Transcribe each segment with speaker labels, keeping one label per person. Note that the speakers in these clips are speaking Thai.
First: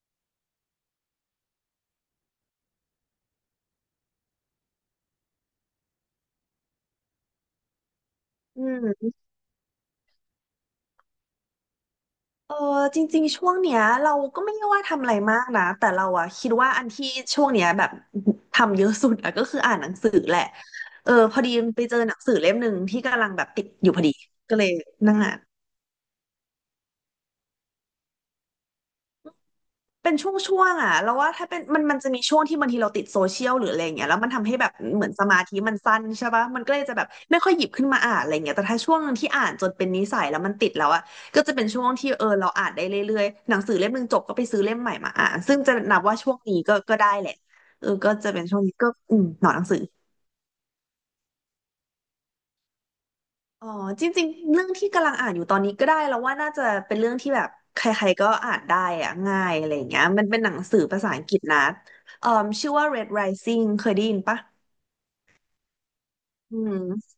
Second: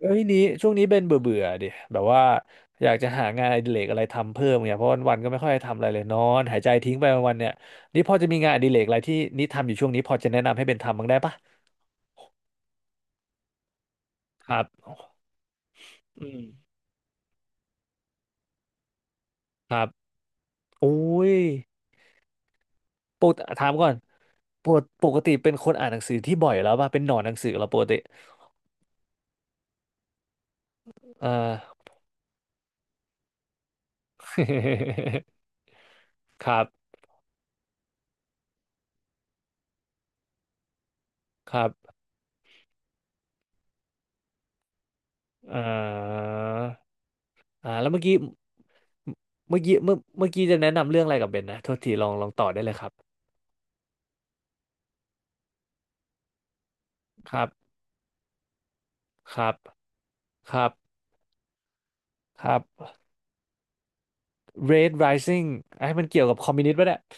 Speaker 1: เอ้ยนี้ช่วงนี้เบนเบื่อเบื่อดิแบบว่าอยากจะหางานอดิเรกอะไรทำเพิ่มเนี่ยเพราะวันๆก็ไม่ค่อยได้ทำอะไรเลยนอนหายใจทิ้งไปวันๆเนี่ยนี่พอจะมีงานอ
Speaker 2: อื
Speaker 1: ดิเรกอะไร
Speaker 2: ม
Speaker 1: ที่นี่ทำอยู่ช่วงนี้พอจะแนะนำให้เบนทำบ้างได้ปะ
Speaker 2: เออจริงๆ ช่วงเนี้ยเราก็
Speaker 1: ค
Speaker 2: ไม่
Speaker 1: รั
Speaker 2: ได้ว่าทำ
Speaker 1: บ
Speaker 2: อะไรมากนะ แต่เราอะ
Speaker 1: อืม
Speaker 2: คิดว่าอันที่ช่วงเนี้ยแบบทำเยอะสุดอะก็คือ
Speaker 1: ค
Speaker 2: อ่าน
Speaker 1: รั
Speaker 2: ห
Speaker 1: บ
Speaker 2: นังสือแหละ
Speaker 1: โอ้
Speaker 2: เออ
Speaker 1: ย
Speaker 2: พอดีไปเจอหนังสือเล่มหนึ่งที่กำ
Speaker 1: ป
Speaker 2: ลั
Speaker 1: ก
Speaker 2: งแบ
Speaker 1: ติ
Speaker 2: บติด
Speaker 1: ถาม
Speaker 2: อ
Speaker 1: ก่อ
Speaker 2: ยู่
Speaker 1: น
Speaker 2: พอดีก็เล
Speaker 1: ป
Speaker 2: ย
Speaker 1: กป
Speaker 2: นั่
Speaker 1: ก
Speaker 2: ง
Speaker 1: ติ
Speaker 2: อ่าน
Speaker 1: เป็นคนอ่านหนังสือที่บ่อยแล้วป่ะเป็นหนอนหนังสือแล้วปกติ
Speaker 2: เป็นช่วงๆอ่ะแล้วว่า
Speaker 1: อ่า
Speaker 2: ถ้าเป็นมันมันจะมีช่วงที่บางทีเราติดโซเชียลหรืออะไรเงี้ยแล้วมันทำให้แบบเหมือนส มาธิมันสั้นใช่ปะ
Speaker 1: ครั
Speaker 2: มัน
Speaker 1: บ
Speaker 2: ก็เลยจะแบบไม่ค่อยหยิบขึ้นมาอ่านอะไรเงี้ยแต่ถ้าช่วงหนึ่งที่อ่านจนเป็นนิสัยแล้วมันติดแล้วอ่ะก็จะ
Speaker 1: ค
Speaker 2: เป็
Speaker 1: รั
Speaker 2: นช่วง
Speaker 1: บ
Speaker 2: ที่เออเราอ่านได้เรื่อยๆหนังสือเล่มหนึ่งจบก็ไปซื้อเล่มใหม่มาอ่านซึ่ง
Speaker 1: อ่า
Speaker 2: จะนับว่าช่วงนี้ก็ได้แหละ
Speaker 1: อ่า
Speaker 2: เอ
Speaker 1: แล้
Speaker 2: อ
Speaker 1: วเมื่อ
Speaker 2: ก็
Speaker 1: กี้
Speaker 2: จะเป็นช่วงนี้ก็หนอนห
Speaker 1: เมื่
Speaker 2: นั
Speaker 1: อ
Speaker 2: ง
Speaker 1: กี้
Speaker 2: สือ
Speaker 1: เมื่อเมื่อกี้จะแนะนำเรื่องอะไรกับเบนนะโทษทีลองต่อได้เลยครับ
Speaker 2: อ๋อจริงๆเรื่องที่กำลังอ่านอยู่ตอนนี้ก็ได้แล้วว่าน่าจะเป็นเรื่องที่
Speaker 1: ค
Speaker 2: แบ
Speaker 1: รั
Speaker 2: บ
Speaker 1: บ
Speaker 2: ใครๆก็อ่านได้อะ
Speaker 1: ค
Speaker 2: ง่า
Speaker 1: รั
Speaker 2: ย
Speaker 1: บ
Speaker 2: อะไรอย่างเงี้ยมันเป็นห
Speaker 1: ค
Speaker 2: นัง
Speaker 1: รับ
Speaker 2: สือภาษาอังกฤษนะเอ่อ
Speaker 1: ครับ
Speaker 2: ชื่อว่า Red Rising เคยได้ยินปะ
Speaker 1: Red Rising ไอ้มันเกี่ยวกับคอม
Speaker 2: อื
Speaker 1: มิวนิสต์ป่ะเนี่ย
Speaker 2: ม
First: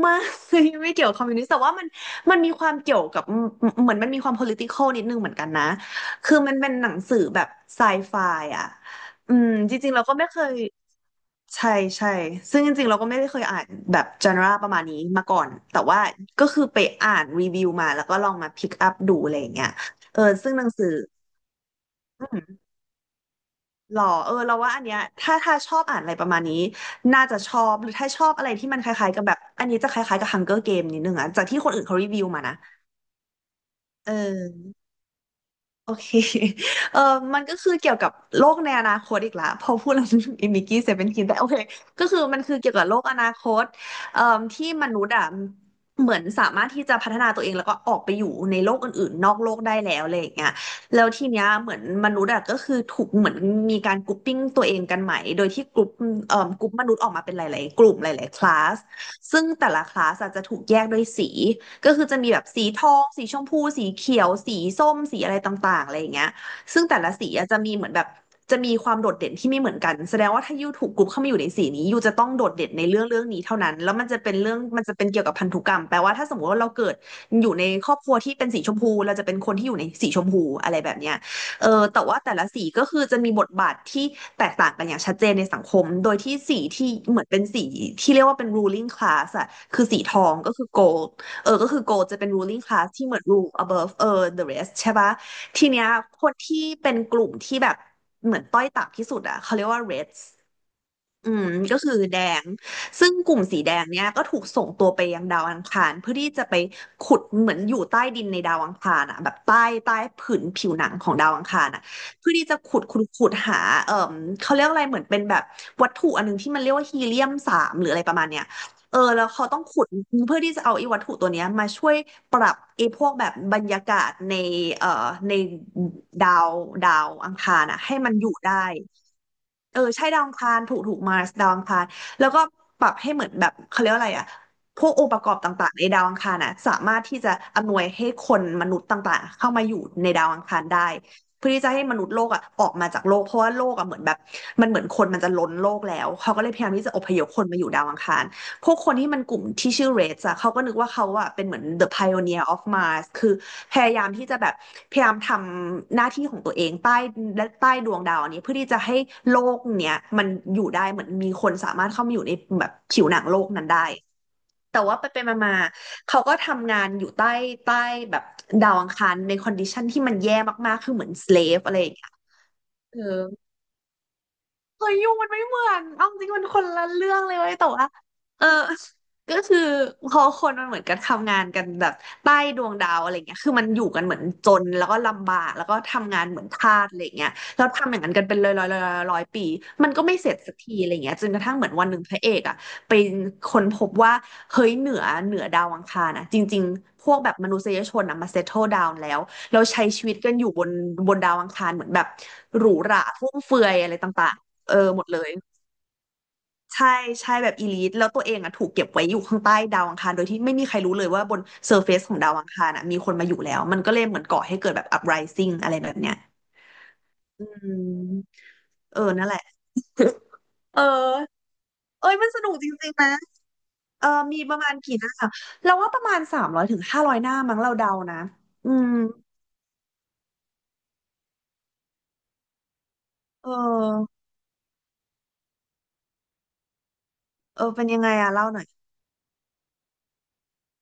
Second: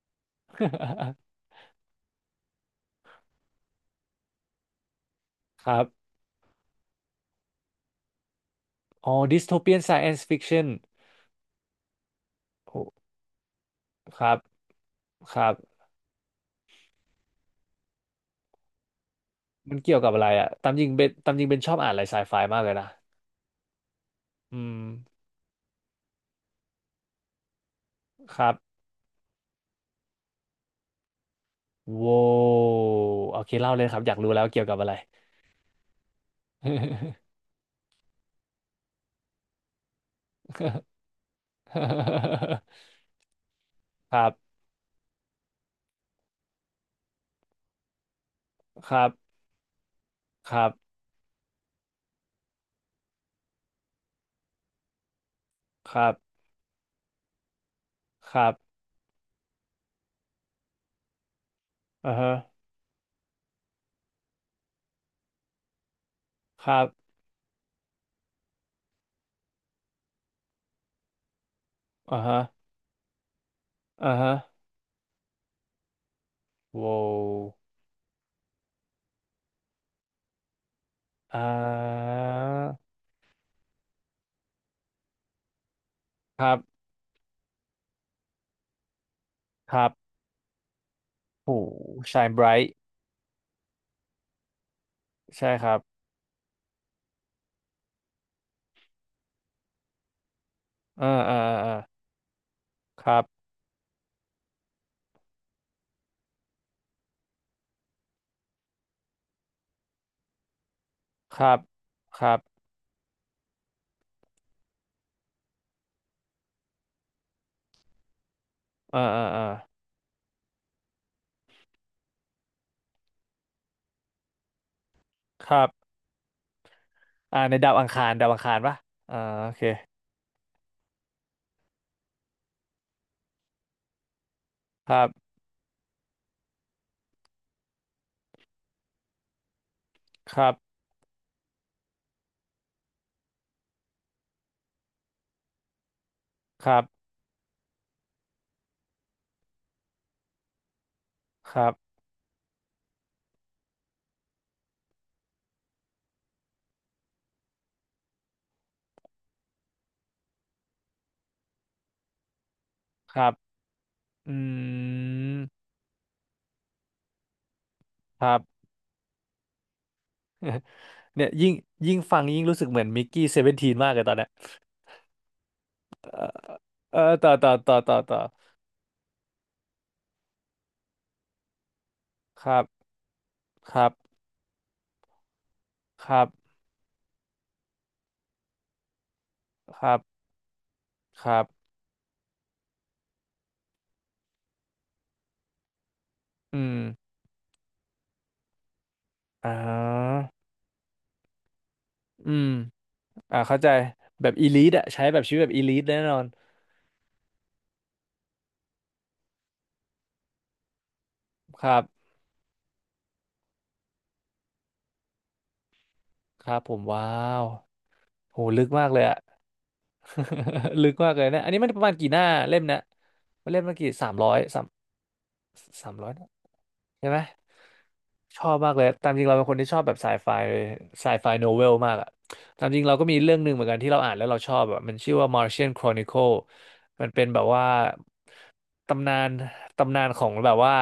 Speaker 2: ไม่ ไม่เกี่ยวกับคอมมิวนิสต์แต่ว่ามันมีความเกี่ยวกับเหมือนมันมีความ political นิดนึงเหมือนกันนะ
Speaker 1: ครับ
Speaker 2: คือมันเป็นหนังสือแบบไซไฟอ่ะ
Speaker 1: อ๋อ
Speaker 2: จ
Speaker 1: Dystopian
Speaker 2: ริงๆเราก็
Speaker 1: Science
Speaker 2: ไม่เคย
Speaker 1: Fiction
Speaker 2: ใช่ใช่ซึ่งจ
Speaker 1: โอ้
Speaker 2: ริงๆเราก็ไม่ได้เคยอ่านแบบ
Speaker 1: ค
Speaker 2: จ
Speaker 1: รั
Speaker 2: n
Speaker 1: บ
Speaker 2: น a ประมาณนี้มา
Speaker 1: ค
Speaker 2: ก่อ
Speaker 1: รั
Speaker 2: น
Speaker 1: บ
Speaker 2: แต่ว่าก็คือไปอ่านรีวิวมาแล้วก็ลองมาพิกอัพดูอะไรอย่างเงี้ย
Speaker 1: มันเกี่ยวกับ
Speaker 2: เออ
Speaker 1: อะไรอะ
Speaker 2: ซึ่งหนั
Speaker 1: ตา
Speaker 2: ง
Speaker 1: มจ
Speaker 2: สือ
Speaker 1: ริงเบนตามจริงเบนชอบอ่านอะไรไซ
Speaker 2: อื
Speaker 1: ไฟ
Speaker 2: ม
Speaker 1: มากเลยนะ
Speaker 2: หรอเออเรา
Speaker 1: อื
Speaker 2: ว่า
Speaker 1: ม
Speaker 2: อันเนี้ยถ้าชอบอ่านอะไรประมาณนี้น่าจะชอบหรือถ้าชอบ
Speaker 1: ค
Speaker 2: อะไร
Speaker 1: รับ
Speaker 2: ที่มันคล้ายๆกับแบบอันนี้จะคล้ายๆกับ Hunger Game นิดนึงอะจากที่คนอื่นเขารี
Speaker 1: โว้
Speaker 2: วิวมานะ
Speaker 1: โอเคเล่าเลยครับ
Speaker 2: เอ
Speaker 1: อยากรู้แล้วเกี่ยวกับ
Speaker 2: อ
Speaker 1: อะไร
Speaker 2: โอเค เออมันก็คือเกี่ยวกับโลกในอนาคตอีกละ พอพูดแล้วนึกถึงอิมิกี้เซเว่นทีนแต่โอเคก็คือมันคือเกี่ยวกับโลกอนาคต
Speaker 1: ครับ
Speaker 2: ที่มนุษย์อ่ะเหมือนสามารถที่จะพัฒนาตัวเองแล้วก็ออกไปอยู่ในโลก
Speaker 1: ครั
Speaker 2: อื่นๆนอก
Speaker 1: บ
Speaker 2: โลกได้แล้วอะไรอย่างเงี้
Speaker 1: ค
Speaker 2: ย
Speaker 1: รับ
Speaker 2: แล้วทีเนี้ยเหมือนมนุษย์อ่ะก็คือถูกเหมือนมีการกรุ๊ปปิ้งตัวเองกันใหม่โดยที่กรุ๊
Speaker 1: ค
Speaker 2: ป
Speaker 1: รับ
Speaker 2: กรุ๊ปมนุษย์ออกมาเป็นหลายๆกลุ่มหลาย
Speaker 1: ค
Speaker 2: ๆค
Speaker 1: รั
Speaker 2: ลา
Speaker 1: บ
Speaker 2: สซึ่งแต่ละคลาสอาจจะถูกแยกด้วยสี ก็คือ
Speaker 1: อ่า
Speaker 2: จะมี
Speaker 1: ฮะ
Speaker 2: แบบสีทองสีชมพูสีเขียวสีส้มสีอะไรต่างๆอะไรอย่างเงี้ย
Speaker 1: ครั
Speaker 2: ซึ่ง
Speaker 1: บ
Speaker 2: แต่ละสีอะจะมีเหมือนแบบจะมีความโดดเด่นที่ไม่เหมือนกันแสดงว่าถ้ายูถูกกรุ๊ปเข้ามาอยู่ในสีนี้ยูจะ
Speaker 1: อ่า
Speaker 2: ต้อง
Speaker 1: ฮะ
Speaker 2: โดดเด่นในเรื่องนี้เท่านั้นแล้วมัน
Speaker 1: อ่า
Speaker 2: จะเป็
Speaker 1: ฮะ
Speaker 2: นเรื่องมันจะเป็นเกี่ยวกับพันธุกรรมแปลว่าถ้าสมมติว่าเรา
Speaker 1: โว
Speaker 2: เกิดอยู่
Speaker 1: ้
Speaker 2: ในครอบครัวที่เป็นสีชมพูเราจะเป็นคนที่อยู่ในสีชมพูอะไรแบบเนี้ย
Speaker 1: อ่า
Speaker 2: เออแต่ว่าแต่ละสีก็คือจะมีบทบาทที่แตกต่างกันอย่างชัดเจนในสังคมโดยที่
Speaker 1: ครั
Speaker 2: สี
Speaker 1: บ
Speaker 2: ที่เหมือนเป็นสีที่เรียกว่าเป็น ruling class อะ
Speaker 1: ค
Speaker 2: คือ
Speaker 1: รับ
Speaker 2: สีทองก็คือ gold เออ
Speaker 1: โอ้
Speaker 2: ก็คือ gold จะ
Speaker 1: ชา
Speaker 2: เป็
Speaker 1: ย
Speaker 2: น
Speaker 1: ไบร
Speaker 2: ruling
Speaker 1: ท์
Speaker 2: class ที่เหมือน rule above เออ the rest ใช่ปะ
Speaker 1: ใช่ค
Speaker 2: ที
Speaker 1: รับ
Speaker 2: เนี้ยคนที่เป็นกลุ่มที่แบบเหมือนต้อยต่ำที่สุดอะเขาเรียกว่า reds
Speaker 1: เอ่า
Speaker 2: อื
Speaker 1: อ่า
Speaker 2: ม
Speaker 1: อ่า
Speaker 2: ก็คือแดง
Speaker 1: ค
Speaker 2: ซึ่ง
Speaker 1: รับ
Speaker 2: กลุ่มสีแดงเนี้ยก็ถูกส่งตัวไปยังดาวอังคารเพื่อที่จะไปขุดเหมือนอยู่ใต้ดินในดาวอังคารอ่ะแบบใต้ผืนผิวหนังของดาว
Speaker 1: ค
Speaker 2: อัง
Speaker 1: รับ
Speaker 2: คารอ่ะ
Speaker 1: ค
Speaker 2: เพื่อ
Speaker 1: รับ
Speaker 2: ที่จะขุดหาเอ่อเขาเรียกอะไรเหมือนเป็นแบบวัตถุอันนึงที่มันเรียกว่าฮีเลียม-3หรืออะไรประมาณเนี้ยเออ
Speaker 1: เอ่า
Speaker 2: แล้
Speaker 1: อ่า
Speaker 2: ว
Speaker 1: อ่า
Speaker 2: เขาต้องขุดเพื่อที่จะเอาไอ้วัตถุตัวเนี้ยมาช่วยปรับไอ้พวกแบบบรรยากาศในเอ่อใน
Speaker 1: ครับ
Speaker 2: ดาวดาวอัง
Speaker 1: อ่า
Speaker 2: คา
Speaker 1: ใน
Speaker 2: ร
Speaker 1: ดาว
Speaker 2: อ่ะ
Speaker 1: อัง
Speaker 2: ให้
Speaker 1: คา
Speaker 2: มั
Speaker 1: ร
Speaker 2: นอ
Speaker 1: ดาว
Speaker 2: ยู่
Speaker 1: อัง
Speaker 2: ได้
Speaker 1: คารปะอ่าโอเค
Speaker 2: เออใช่ดาวอังคารถูกมาร์สดาวอังคารแล้วก็ปรับให้เหมือนแบบเขาเรียกว่าอะไรอะพว
Speaker 1: ค
Speaker 2: กอ
Speaker 1: รั
Speaker 2: ง
Speaker 1: บ
Speaker 2: ค์ประกอบต่างๆในดาวอังคารน่ะสามารถที่จะอำนวยให้คนมนุษย์ต่างๆเข้ามาอยู่ในดาว
Speaker 1: ค
Speaker 2: อัง
Speaker 1: รับ
Speaker 2: คารได้เพื่อที่จะให้มนุษย์โลกอะออกมาจากโลกเพราะว่าโลกอะเหมือนแบบมันเหมือนคนมันจะล้นโลกแล้วเขาก็เลยพยา
Speaker 1: ค
Speaker 2: ยาม
Speaker 1: รับ
Speaker 2: ที่จะอพยพคนมาอยู่ดาวอังคาร พวกคนที่มันกลุ่มที่ชื่อ Reds อะเขาก็นึกว่าเขาอะเป็นเห
Speaker 1: ค
Speaker 2: มือน
Speaker 1: รับ
Speaker 2: the pioneer of Mars คือพยายามที่จะแบบพยายามทำหน้าที่ของตัวเองใต้และใต้ดวงดาวอันนี้เพื่อที่จะให้โลกเนี้ยมันอยู่ได้เหมือนมีคนสามารถเข้ามาอยู่ในแบบผิวห
Speaker 1: ค
Speaker 2: นัง
Speaker 1: รับ
Speaker 2: โลกนั้นได้
Speaker 1: อื
Speaker 2: แต่ว่าไปไปมามา
Speaker 1: ม
Speaker 2: ๆเขาก็ทำงานอยู่ใต้แบ
Speaker 1: ค
Speaker 2: บ
Speaker 1: รับ
Speaker 2: ดาวอังคารในคอนดิชันที่มันแย่มากๆคือเหมือน
Speaker 1: เนี่ยยิ่ง
Speaker 2: slave อะไรอย่าง
Speaker 1: ยิ่ง
Speaker 2: เงี้ย
Speaker 1: ฟังยิ่งรู้สึกเหมือน
Speaker 2: เออ
Speaker 1: มิกกี้เซเวนทีนมากเลยตอนเนี้ย
Speaker 2: เฮ้ยยูมันไม่เหมือนเอาจริงมันคนละ
Speaker 1: เออ
Speaker 2: เรื่อง
Speaker 1: ต่อ
Speaker 2: เลย
Speaker 1: ต่
Speaker 2: เว้
Speaker 1: อ
Speaker 2: ยแต่
Speaker 1: ต่อ
Speaker 2: ว่า
Speaker 1: ต่อต่อ
Speaker 2: เออก็คือพอคนมันเหมือนกันทำงานกันแบบใต้
Speaker 1: ค
Speaker 2: ด
Speaker 1: รับ
Speaker 2: วงดาวอะไรเงี้ยคือมัน
Speaker 1: ค
Speaker 2: อยู่
Speaker 1: รับ
Speaker 2: กันเหมือนจนแล้วก็ลำบากแล้วก็
Speaker 1: ค
Speaker 2: ทำงา
Speaker 1: รั
Speaker 2: น
Speaker 1: บ
Speaker 2: เหมือนทาสอะไรเงี้ยแล้วทำอย่างนั้นกันเป็นร้อยปี
Speaker 1: ค
Speaker 2: มัน
Speaker 1: รับ
Speaker 2: ก็ไม่เสร็จสักทีอะไรเงี้ย
Speaker 1: ค
Speaker 2: จนก
Speaker 1: รั
Speaker 2: ระทั่งเหมื
Speaker 1: บ
Speaker 2: อนวันหนึ่งพระเอกอ่ะไปค้นพบว่าเฮ้ยเหนือดาวอังคารนะจ
Speaker 1: อื
Speaker 2: ริง
Speaker 1: ม
Speaker 2: ๆพวกแบบมนุษยชนอ่ะมาเซตเทิลดาวน์แล้ว
Speaker 1: อ่
Speaker 2: เราใช้ชีวิต
Speaker 1: า
Speaker 2: กันอยู่บนดาวอังคารเหมือนแบบ
Speaker 1: อืม
Speaker 2: หรูหราฟุ่ม
Speaker 1: อ่า
Speaker 2: เฟื
Speaker 1: เข้า
Speaker 2: อ
Speaker 1: ใจ
Speaker 2: ยอะไร
Speaker 1: แบ
Speaker 2: ต่า
Speaker 1: บ
Speaker 2: ง
Speaker 1: อีลิ
Speaker 2: ๆ เอ
Speaker 1: ท
Speaker 2: อ
Speaker 1: อะ
Speaker 2: หม
Speaker 1: ใช้
Speaker 2: ดเล
Speaker 1: แบบ
Speaker 2: ย
Speaker 1: ชีวิตแบบอีลิทแน่นอน
Speaker 2: ใช่ใช่แบบอีลิทแล้วตัวเองอ่ะถูกเก็บไว้อยู่ข้างใต้ดาวอังคารโดยที่ไม่มีใครรู้เลยว่าบน
Speaker 1: ค
Speaker 2: เซ
Speaker 1: รั
Speaker 2: อร์เฟซ
Speaker 1: บ
Speaker 2: ของดาวอังคารอ่ะมีคนมาอยู่แล้วมันก็เลยเหมือนก่อให้เกิดแบบอั r ไรซิ่งอะไรแบบเนี้ย
Speaker 1: ครับผมว้าว
Speaker 2: อื
Speaker 1: โห
Speaker 2: ม
Speaker 1: ลึกมาก
Speaker 2: เอ
Speaker 1: เล
Speaker 2: อ
Speaker 1: ยอะ
Speaker 2: นั่นแหละเอ
Speaker 1: ลึกมากเลย
Speaker 2: อ
Speaker 1: เนะอันนี้มันประมาณ
Speaker 2: เอ้
Speaker 1: กี่
Speaker 2: ย
Speaker 1: หน้า
Speaker 2: มันสนุก
Speaker 1: เล่ม
Speaker 2: จ
Speaker 1: นะ
Speaker 2: ริงๆนะ
Speaker 1: เล่มมันกี่
Speaker 2: เอ
Speaker 1: สา
Speaker 2: อ
Speaker 1: มร้อย
Speaker 2: มีประ
Speaker 1: สาม
Speaker 2: มาณกี่หน้าเราว่า
Speaker 1: สาม
Speaker 2: ประ
Speaker 1: ร้อย
Speaker 2: มาณสามร้อยถึงห้า
Speaker 1: ใช่
Speaker 2: ร้อ
Speaker 1: ไหม
Speaker 2: ยหน้ามั้งเราเดานะ
Speaker 1: ชอบ
Speaker 2: อื
Speaker 1: มากเลย
Speaker 2: ม
Speaker 1: ตามจริงเราเป็นคนที่ชอบแบบไซไฟไซไฟโนเวลมากอะตามจริงเราก็มีเรื่องห
Speaker 2: เอ
Speaker 1: นึ่งเหมือนกันที่เราอ่าน
Speaker 2: อ
Speaker 1: แล้วเราชอบอะมันชื่อว่า Martian Chronicle มันเป็นแบบ
Speaker 2: เอ
Speaker 1: ว่า
Speaker 2: อเป็นยังไงอะเล่าหน่อย
Speaker 1: ตำนานตำนานของแบบว่า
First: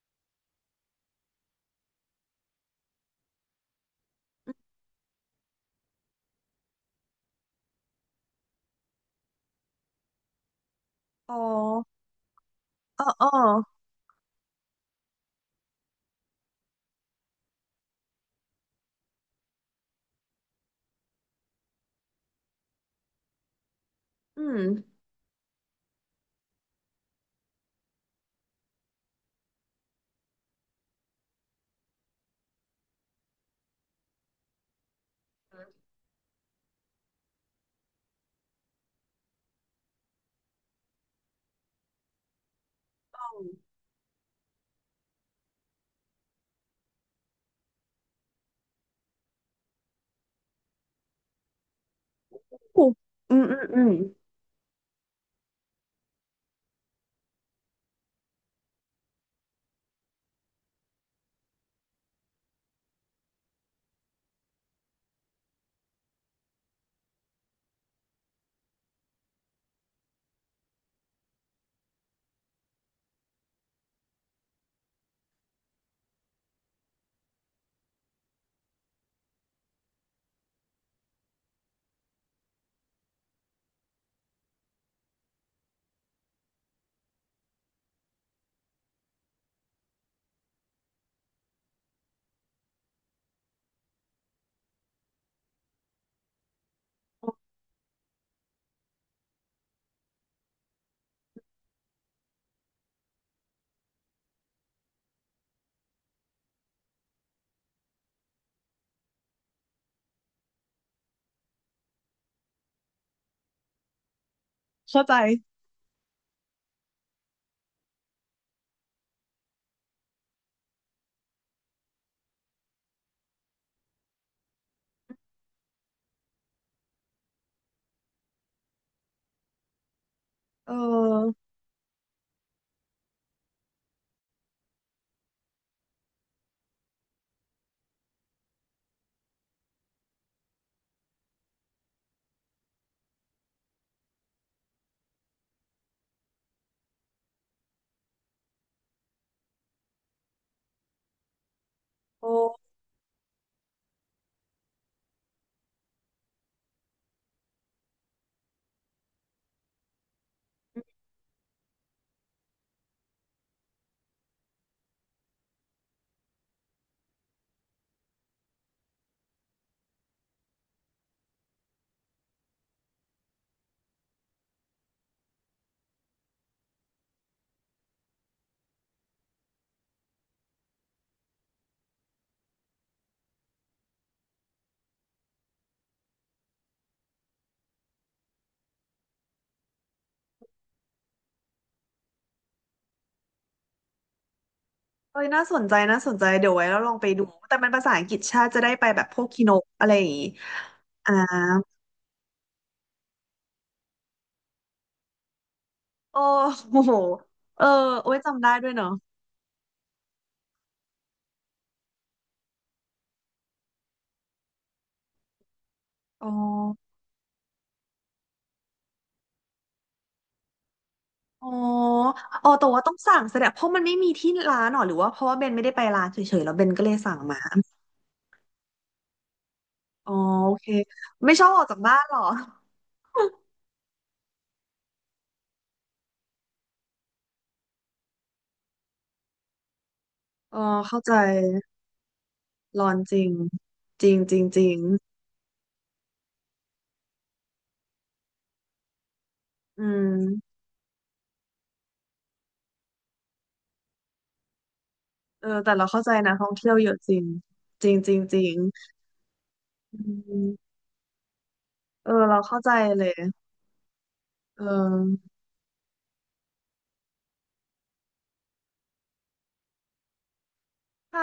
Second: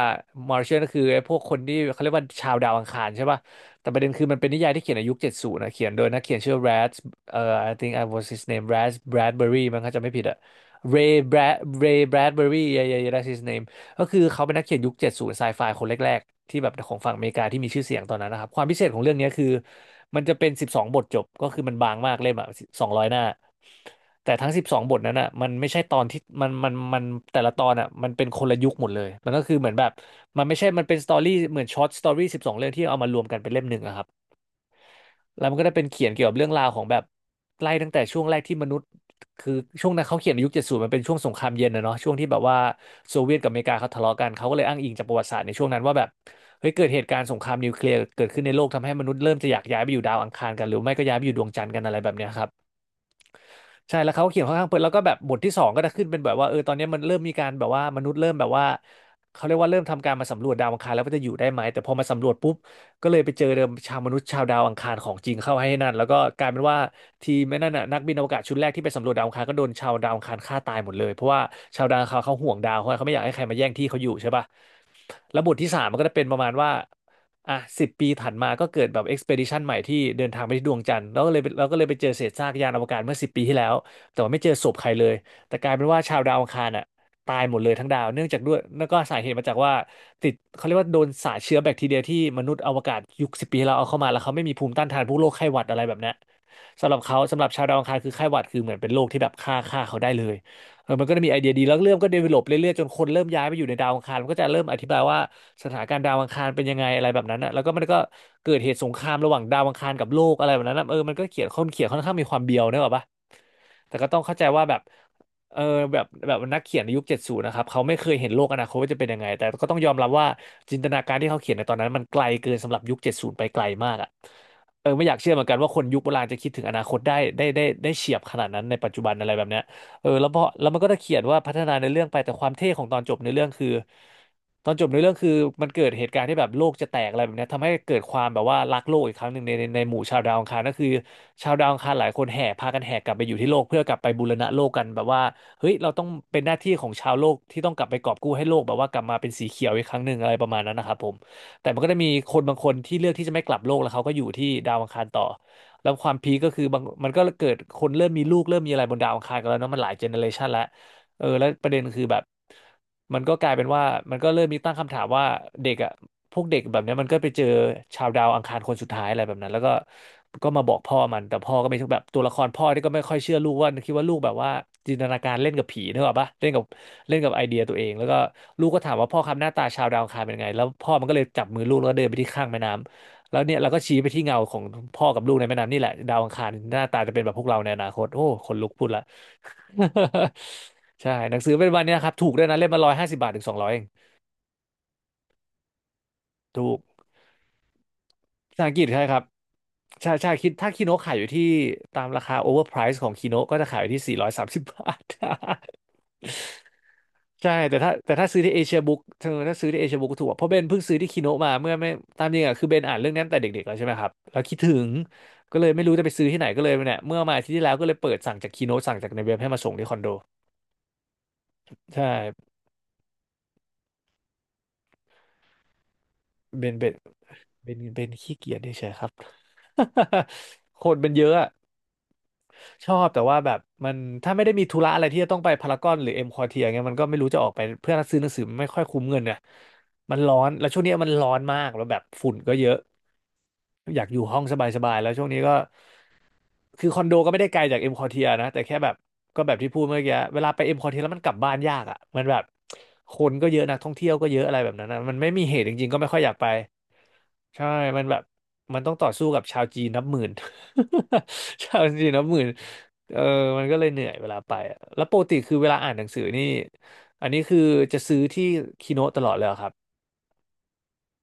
Speaker 1: Martian ก็คือไอ้พวกคนที่เขาเรียกว่าชาวดาวอังคารใช่ป่ะแต่ประเด็นคือมันเป็นนิยายที่เขียนในยุค70นะเขียนโดยนักเขียนชื่อ Brad เอ่อ I think I was his name Brad Bradbury มั้งถ้าจำไม่ผิดอะ Ray
Speaker 2: อ๋อ
Speaker 1: Brad Ray Bradbury yeah yeah
Speaker 2: เออ
Speaker 1: yeah
Speaker 2: เออ
Speaker 1: that's his name ก็คือเขาเป็นนักเขียนยุค70ไซไฟคนแรกๆที่แบบของฝั่งอเมริกาที่มีชื่อเสียงตอนนั้นนะครับความพิเศษของเรื่องนี้คือมันจะเป็นสิบสองบทจบก็คือมันบางมากเล่มอ่ะ200 หน้าแต่
Speaker 2: อื
Speaker 1: ทั้งสิบสองบ
Speaker 2: ม
Speaker 1: ทนั้นอ่ะมันไม่ใช่ตอนที่มันแต่ละตอนอ่ะมันเป็นคนละยุคหมดเลยมันก็คือเหมือนแบบมันไม่ใช่มันเป็นสตอรี่เหมือนช็อตสตอรี่12 เรื่องที่เอามารวมกันเป็นเล่มหนึ่งอะครับ แล้วมันก็ได้เป็นเขียนเกี่ยวกับเรื่องราวของแบบไล่ตั้งแต่ช่วงแรกที่มนุษย์คือช่วงนั้นเขาเขียนในยุค70มันเป็นช่วงสงครามเย็นนะเนาะช่วงที่แบบว่าโซเวียตกับอเมริกาเขาทะเลาะกันเขาก็เลยอ้างอิงจากประวัติศาสตร์ในช่วงนั้นว่าแบบเฮ้ยเกิดเหตุการณ์สงครามนิวเคลียร์เกิดขึ้นในโลกทำให้มนุษย์เริ่มจะอยากย้ายไปอยู่ดาวอังคารกันหรือไม่ก็ย้ายไปอยู่ดวงจันทร์กันอะไรแบบเนี้ยครับ
Speaker 2: อืมอืมอืม
Speaker 1: ใช่แล้วเขาก็เขียนค่อนข้างเปิดแล้วก็แบบบทที่สองก็จะขึ้นเป็นแบบว่าเออตอนนี้มันเริ่มมีการแบบว่ามนุษย์เริ่มแบบว่าเขาเรียกว่าเริ่มทำการมาสำรวจดาวอังคารแล้วว่าจะอยู่ได้ไหมแต่พอมาสำรวจปุ๊บ ก็เลยไปเจอเดิมชาวมนุษย์ชาวดาวอังคารของจริงเข้าให้นั่นแล้วก็กลายเป็นว่าทีมนั่นน่ะนักบินอวกาศชุดแรกที่ไปสำรวจดาวอังคารก็โดนชาวดาวอังคารฆ่าตายหมดเลยเพราะว่าชาวดาวอังคารเขาห่วงดาวเขาไม่อยากให้ใครมาแย่งที่เขาอยู่ใช่ป่ะแล้วบทที่สามมันก็จะเป็นประมาณว่าอ่ะ10 ปีถัดมาก็เกิดแบบเอ็กซเพดิชันใหม่ที่เดินทางไปที่ดวงจันทร์แล้วก็เลยแล้วก็เลยไปเจอเศษซากยานอวกาศเมื่อ10 ปีที่แล้วแต่ว่าไม่เจอศพใครเลยแต่กลายเป็นว่าชาวดาวอังคารอ่ะ ตายหมดเลยทั้งดาวเนื่องจากด้วยแล้วก็สาเหตุมาจากว่าติดเขาเรียกว่าโดนสารเชื้อแบคทีเรียที่มนุษย์อวกาศยุคสิบปีที่แล้วเอาเข้ามาแล้วเขาไม่มีภูมิต้านทานพวกโรคไข้หวัดอะไรแบบเนี้ยสำหรับเขาสำหรับชาวดาวอังคารคือไข้หวัดคือเหมือนเป็นโรคที่แบบฆ่าเขาได้เลยเออมันก็จะมีไอเดียดีแล้วเรื่องก็เดเวลลอปเรื่อยๆจนคนเริ่มย้ายไปอยู่ในดาวอังคารมันก็จะเริ่มอธิบายว่าสถานการณ์ดาวอังคารเป็นยังไงอะไรแบบนั้นนะแล้วก็มันก็เกิดเหตุสงครามระหว่างดาวอังคารกับโลกอะไรแบบนั้นนะเออมันก็เขียนค่อนเขียนค่อนข้างมีความเบียวเนกอะปะ แต่ก็ต้องเข้าใจว่าแบบเออแบบนักเขียนในยุคเจ็ดศูนย์นะครับเขาไม่เคยเห็นโลกอนาคตว่าจะเป็นยังไงแต่ก็ต้องยอมรับว่าจินตนาการที่เขาเขียนในตอนนั้นมันไกลเกินสำหรับยุคเจ็ดศูนย์ไปไกลมากอ่ะเออไม่อยากเชื่อเหมือนกันว่าคนยุคโบราณจะคิดถึงอนาคตได้เฉียบขนาดนั้นในปัจจุบันอะไรแบบเนี้ย เออแล้วพอแล้
Speaker 2: เ
Speaker 1: วมันก็จะเขียน
Speaker 2: ออ
Speaker 1: ว่าพัฒนาในอเรื่องไปแต่ความเท่ของตอนจบในอเรื่องคือตอนจบในอเรื่องคือมันเกิดเหตุการณ์ที่แบบโลกจะแตกอะไรแบบเนี้ยทำให้เกิดความแบบว่ารักโลกอีกครั้งหนึ่งในหมู่ชาวดาวอังคารก็คือชาวดาวอังคารหลายคนแห่พากันแห่กลับไปอยู่ที่โลกเพื่อกลับไปบูรณะโลกกันแบบว่าเฮ้ยเราต้องเป็นหน้าที่ของชาวโลกที่ต้องกลับไปกอบกู้ให้โลกแบบว่ากลับมาเป็นสีเขียวอีกครั้งหนึ่งอะไรประมาณนั้นนะครับผมแต่มันก็จะมีคนบางค
Speaker 2: โอ้
Speaker 1: นที่เลือกที่จะไม่กลับโลกแล้วเขาก็อยู่ที่ดาวอังคารต่อ แล้วความพีคก็คือบางมันก็เกิดคนเริ่มมีลูกเริ่มมีอะไรบนดาวอังคารกันแล้วเนาะมันหลายเจเนอเรชันแล้วเออแล้วประเด็นคือแบบมันก็กลายเป็นว่ามันก็เริ่มมีตั้งคำถามว่าเด็กอ่ะพวกเด็กแบบเนี้ยมันก็ไปเจอชาวดาวอังคารคนสุดท้ายอะไรแบบนั้นแล้วก็ก็มาบอกพ่อมันแต่พ่อก็ไม่ใช่แบบตัวละครพ่อที่ก็ไม่ค่อยเชื่อลูกว่าคิดว่าลูกแบบว่าจินตนาการเล่นกับผีนึกออกปะเล่นกับเล่นกับไอเดียตัวเองแล้วก็ลูกก็ถามว่าพ่อครับหน้าตาชาวดาวอังคารเป็นไงแล้วพ่อมันก็เลยจับมือลูกแล้วเดินไปที่ข้างแม่น้ำ แล้วเนี่ยเราก็ชี้ไปที่เงาของพ่อกับลูกในแม่น้ำนี่แหละดาวอังคารหน้าตาจะเป็นแบบพวกเราในอนาคตโอ้คนลุกพูดละ ใช่หนังสือเป็นวันเนี้นะครับถูกด้วยนะเล่มละ150 บาทถึง200เอง
Speaker 2: เอ้ยน่าสนใจน่าสนใจเดี๋ยวไว้
Speaker 1: ถู
Speaker 2: แล้
Speaker 1: ก
Speaker 2: วลองไปดูแต่มันภาษาอังกฤษชาติ
Speaker 1: ภา
Speaker 2: จะ
Speaker 1: ษา
Speaker 2: ได้
Speaker 1: อังกฤ
Speaker 2: ไป
Speaker 1: ษ
Speaker 2: แบ
Speaker 1: ใช่
Speaker 2: บ
Speaker 1: ค
Speaker 2: พ
Speaker 1: รั
Speaker 2: ว
Speaker 1: บ
Speaker 2: กคีโนอะไรอย่า
Speaker 1: ใช่
Speaker 2: งงี้
Speaker 1: ใช่คิดถ้าคีโน
Speaker 2: อ่า
Speaker 1: ขายอยู่ที่ตามราคาโอเวอร์ไพรส์ของคีโนก็จะขายอยู่ที่430 บาท
Speaker 2: โอ้ โห
Speaker 1: ใช่
Speaker 2: เออ
Speaker 1: แต่ถ้า
Speaker 2: โอ้
Speaker 1: แต่
Speaker 2: ย
Speaker 1: ถ้าซื้อ
Speaker 2: จำได้
Speaker 1: ที่เอ
Speaker 2: ด้ว
Speaker 1: เชี
Speaker 2: ย
Speaker 1: ย
Speaker 2: เนาะ
Speaker 1: บุ๊กเธอถ้าซื้อที่เอเชียบุ๊กถูกกว่าเพราะเบนเพิ่งซื้อที่คิโนะมาเมื่อไม่ตามจริงอ่ะคือเบนอ่านเรื่องนี้ตั้งแต่เด็กๆแล้วใช่ไหมครับแล้วคิดถึงก็เลยไม่รู้จะไป
Speaker 2: อ๋
Speaker 1: ซื้
Speaker 2: อ
Speaker 1: อที่ไหนก็เลยเนี่ยเมื่อมาอาทิตย์ที่แล้วก็เลยเปิดสั่งจากคิโนะสั่งจากในเว็บให้มาส่งที่คอนโด
Speaker 2: อ๋อ
Speaker 1: ใช
Speaker 2: อ๋
Speaker 1: ่
Speaker 2: อแต่ว่าต้องสั่งแสดงเพราะมันไม่มีที่ร้านหรอหรือว่าเพราะว่าเบนไม่ได้ไปร้านเฉยๆแล้วเบ
Speaker 1: เบ
Speaker 2: น
Speaker 1: น
Speaker 2: ก็
Speaker 1: เบ
Speaker 2: เล
Speaker 1: น
Speaker 2: ยสั่งมา
Speaker 1: ขี้เกียจเฉยๆครับ
Speaker 2: อ๋อโอเค
Speaker 1: คนมันเย
Speaker 2: ไม่
Speaker 1: อะ
Speaker 2: ชอ
Speaker 1: อะ
Speaker 2: บออกจากบ้านหรอ
Speaker 1: ชอบแต่ว่าแบบมันถ้าไม่ได้มีธุระอะไรที่จะต้องไปพารากอนหรือเอ็มควอเทียเงี้ยมันก็ไม่รู้จะออกไปเพื่อซื้อหนังสือมันไม่ค่อยคุ้มเงินเนี่ยมันร้อน
Speaker 2: อ๋อ
Speaker 1: แล้วช่วงนี้
Speaker 2: เข้า
Speaker 1: มั
Speaker 2: ใจ
Speaker 1: นร้อนมากแล้วแบบฝุ่นก็เยอะ
Speaker 2: ร้อนจริง
Speaker 1: อยา
Speaker 2: จ
Speaker 1: ก
Speaker 2: ริ
Speaker 1: อ
Speaker 2: ง
Speaker 1: ยู่
Speaker 2: จ
Speaker 1: ห้
Speaker 2: ริ
Speaker 1: อง
Speaker 2: งจริ
Speaker 1: ส
Speaker 2: ง
Speaker 1: บายๆแล้วช่วงนี้ก็ คือคอนโดก็ไม่ได้ไกลจากเอ็มคอเทียนะแต่แค่แบบก็แบบที่พู
Speaker 2: อื
Speaker 1: ดเมื่อกี้เวลา
Speaker 2: ม
Speaker 1: ไปเอ็มคอเทียแล้วมันกลับบ้านยากอ่ะมันแบบคนก็เยอะนักท่องเที่ยวก็เยอะอะไรแบบนั้นนะมันไม่มี
Speaker 2: เออ
Speaker 1: เหตุ
Speaker 2: แต่
Speaker 1: จ
Speaker 2: เรา
Speaker 1: ริงๆก็
Speaker 2: เข้า
Speaker 1: ไม่
Speaker 2: ใจ
Speaker 1: ค่อยอ
Speaker 2: นะ
Speaker 1: ยากไป
Speaker 2: ท่องเที่ยวเยอะจริง
Speaker 1: ใช่
Speaker 2: จริง
Speaker 1: มัน
Speaker 2: จ
Speaker 1: แบ
Speaker 2: ริง
Speaker 1: บ
Speaker 2: จริง
Speaker 1: มันต้องต่อสู้กับชาวจีน
Speaker 2: อื
Speaker 1: นับหมื่น
Speaker 2: ม
Speaker 1: ชาวจี
Speaker 2: เอ
Speaker 1: น
Speaker 2: อ
Speaker 1: นับห
Speaker 2: เรา
Speaker 1: มื่น
Speaker 2: เข้าใจเล
Speaker 1: เออ
Speaker 2: ย
Speaker 1: มันก็เลยเหนื่อยเวลาไป
Speaker 2: เอ
Speaker 1: อะแล้วปกติ
Speaker 2: อ
Speaker 1: คือเวลาอ่านหนังสือนี่อันนี้คือจะซื้อที่คีโนตลอดเลยเหรอครับ
Speaker 2: ใช่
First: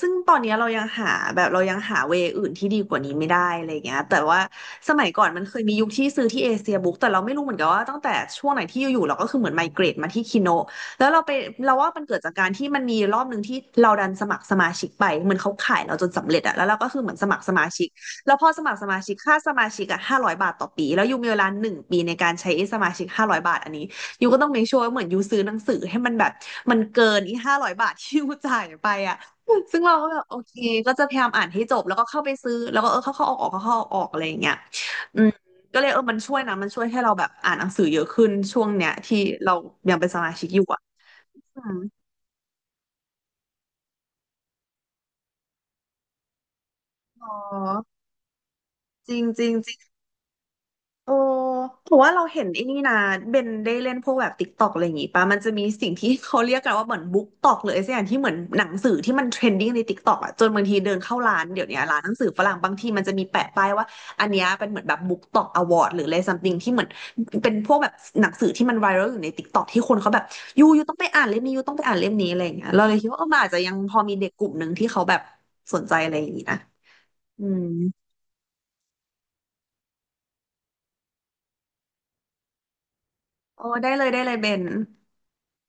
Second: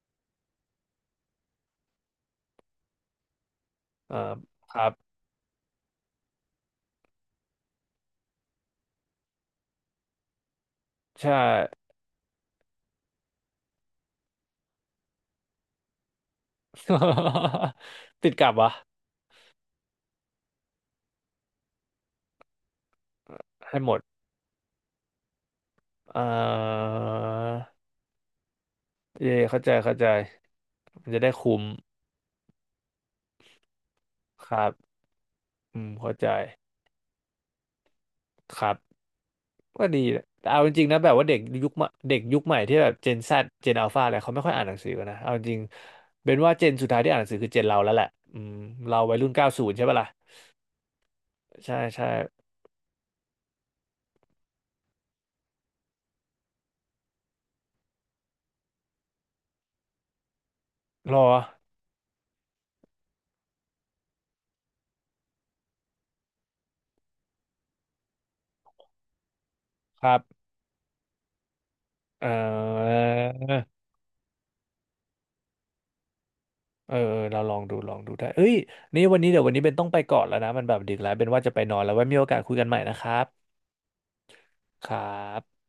Speaker 2: ซึ่งตอนเนี้ยเรายังหาแบบเรายังหาเวยอื่นที่ดีกว่านี้ไม่ได้อะไรเงี้ย
Speaker 1: เอ
Speaker 2: แต่
Speaker 1: อ
Speaker 2: ว่า
Speaker 1: ครั
Speaker 2: ส
Speaker 1: บ
Speaker 2: มัยก่อนมันเคยมียุคที่ซื้อที่เอเชียบุ๊กแต่เราไม่รู้เหมือนกันว่าตั้งแต่ช่วงไหนที่อยู่ๆเราก็คือเหมือนไมเกรตมาที่คิโนะแล้วเราไป
Speaker 1: ใช่
Speaker 2: เราว่ามันเกิดจากการที่มันมีรอบหนึ่งที่เราดันสมัครสมาชิกไปเหมือนเขาขายเราจนสำเร็จอะแล้วเราก็คือเหมือนสมัครสมา ชิก
Speaker 1: ติ
Speaker 2: แล้
Speaker 1: ด
Speaker 2: วพ
Speaker 1: ก
Speaker 2: อ
Speaker 1: ลับ
Speaker 2: สมัครส
Speaker 1: วะ
Speaker 2: มาชิกค่าสมาชิกอะห้าร้อยบาทต่อปีแล้วยูมีเวลา1 ปีในการใช้ไอ้สมาชิกห้าร้อยบาทอัน
Speaker 1: ให้
Speaker 2: นี้
Speaker 1: หมด
Speaker 2: ยูก็ต้อง make sure ว่าเหมือนยูซื้อหนังสือให้มัน
Speaker 1: เอ่
Speaker 2: แบบมันเกินอีห้าร้อย
Speaker 1: อ
Speaker 2: บาทที่ยูจ่ายไปอะ
Speaker 1: เย่เข้าใจ
Speaker 2: ซึ่ง
Speaker 1: เข้า
Speaker 2: เรา
Speaker 1: ใจ
Speaker 2: ก็แบบโอเคก็จะ
Speaker 1: มัน
Speaker 2: พ
Speaker 1: จะ
Speaker 2: ยายา
Speaker 1: ได้
Speaker 2: มอ่าน
Speaker 1: คุ้
Speaker 2: ให้
Speaker 1: ม
Speaker 2: จบแล้วก็เข้าไปซื้อแล้วก็เออเข้าเข้าออกออกเข้าเข้าออกออกอะไรอย่าง
Speaker 1: ค
Speaker 2: เงี้ย
Speaker 1: รับ
Speaker 2: อืมก็
Speaker 1: อื
Speaker 2: เล
Speaker 1: ม
Speaker 2: ยเออ
Speaker 1: เข้า
Speaker 2: มัน
Speaker 1: ใจ
Speaker 2: ช่วยนะมันช่วยให้เราแบบอ่านหนังสือเยอะขึ้น
Speaker 1: ค
Speaker 2: ช่วง
Speaker 1: รั
Speaker 2: เนี้ย
Speaker 1: บ
Speaker 2: ที่เรา
Speaker 1: ก็
Speaker 2: ยัง
Speaker 1: ดี
Speaker 2: เป็น
Speaker 1: แห
Speaker 2: ส
Speaker 1: ละ
Speaker 2: มาชิ
Speaker 1: แต่
Speaker 2: กอ
Speaker 1: เอา
Speaker 2: ยู่
Speaker 1: จ
Speaker 2: อ่ะ
Speaker 1: ริงๆนะแบบว่าเด็ก
Speaker 2: อื
Speaker 1: ยุค
Speaker 2: ม
Speaker 1: ใหม่เด็กยุคใหม่ที่แบบเจน Z เจนอัลฟาอะไรเขาไม่ค่อยอ่านหนังสือกันนะเอาจริงเป็นว่าเจนสุดท้ายที่อ่านห
Speaker 2: อ๋
Speaker 1: นัง
Speaker 2: อ
Speaker 1: สือคือเจนเราแล้วแหละอืมเรา
Speaker 2: จ
Speaker 1: วัย
Speaker 2: ริง
Speaker 1: รุ่น
Speaker 2: จ
Speaker 1: เก้า
Speaker 2: ริง
Speaker 1: ศูนย์ใช่ปะล่ะ
Speaker 2: เออ
Speaker 1: ใช่
Speaker 2: ผม
Speaker 1: ใช่
Speaker 2: ว่าเราเห็นไอ้นี่นะเบนได้เล่นพวกแบบติ๊กตอกอะไรอย่างงี้ปะมันจะมีสิ่งที่เขาเรียกกันว่าเหมือนบุ๊กตอกเลยสักอย่างที่เหมือนหนังสือที่มันเทรนดิ้งในติ๊กตอกอะจนบางทีเดิน
Speaker 1: ร
Speaker 2: เข้า
Speaker 1: อ
Speaker 2: ร้านเดี๋ยวนี้ร้านหนังสือฝรั่งบางทีมันจะมีแปะป้ายว่าอันเนี้ยเป็นเหมือนแบบบุ๊กตอกอวอร์ดหรืออะไรซัมติงที่เหมือนเป็นพวกแบบหนังสือที่มันไวรัลอยู่ในติ๊กตอกที่คน
Speaker 1: ค
Speaker 2: เขา
Speaker 1: รั
Speaker 2: แบ
Speaker 1: บ
Speaker 2: บยูต้องไปอ่านเล่มนี้ยูต้องไปอ่านเล่ม
Speaker 1: เอ
Speaker 2: นี้อะไรอย่างเงี้ยเรา
Speaker 1: อเ
Speaker 2: เลยคิดว่าเออมันอาจจะยัง
Speaker 1: ออ
Speaker 2: พอมีเด็กกลุ่มหนึ่งที่เขาแบบสนใจอะไรอย่างงี้นะ
Speaker 1: เออเรา
Speaker 2: อื
Speaker 1: ลอง
Speaker 2: ม
Speaker 1: ดูลองดูได้เอ้ยนี่วันนี้เดี๋ยววันนี้เป็นต้องไปก่อนแล้วนะมันแบบดึกแล้วเป็นว่าจะไปนอนแล้วไว้มีโอกาสคุยกันใหม่นะครับ
Speaker 2: โอ้ได้เลยได้เลยเบน
Speaker 1: ครับ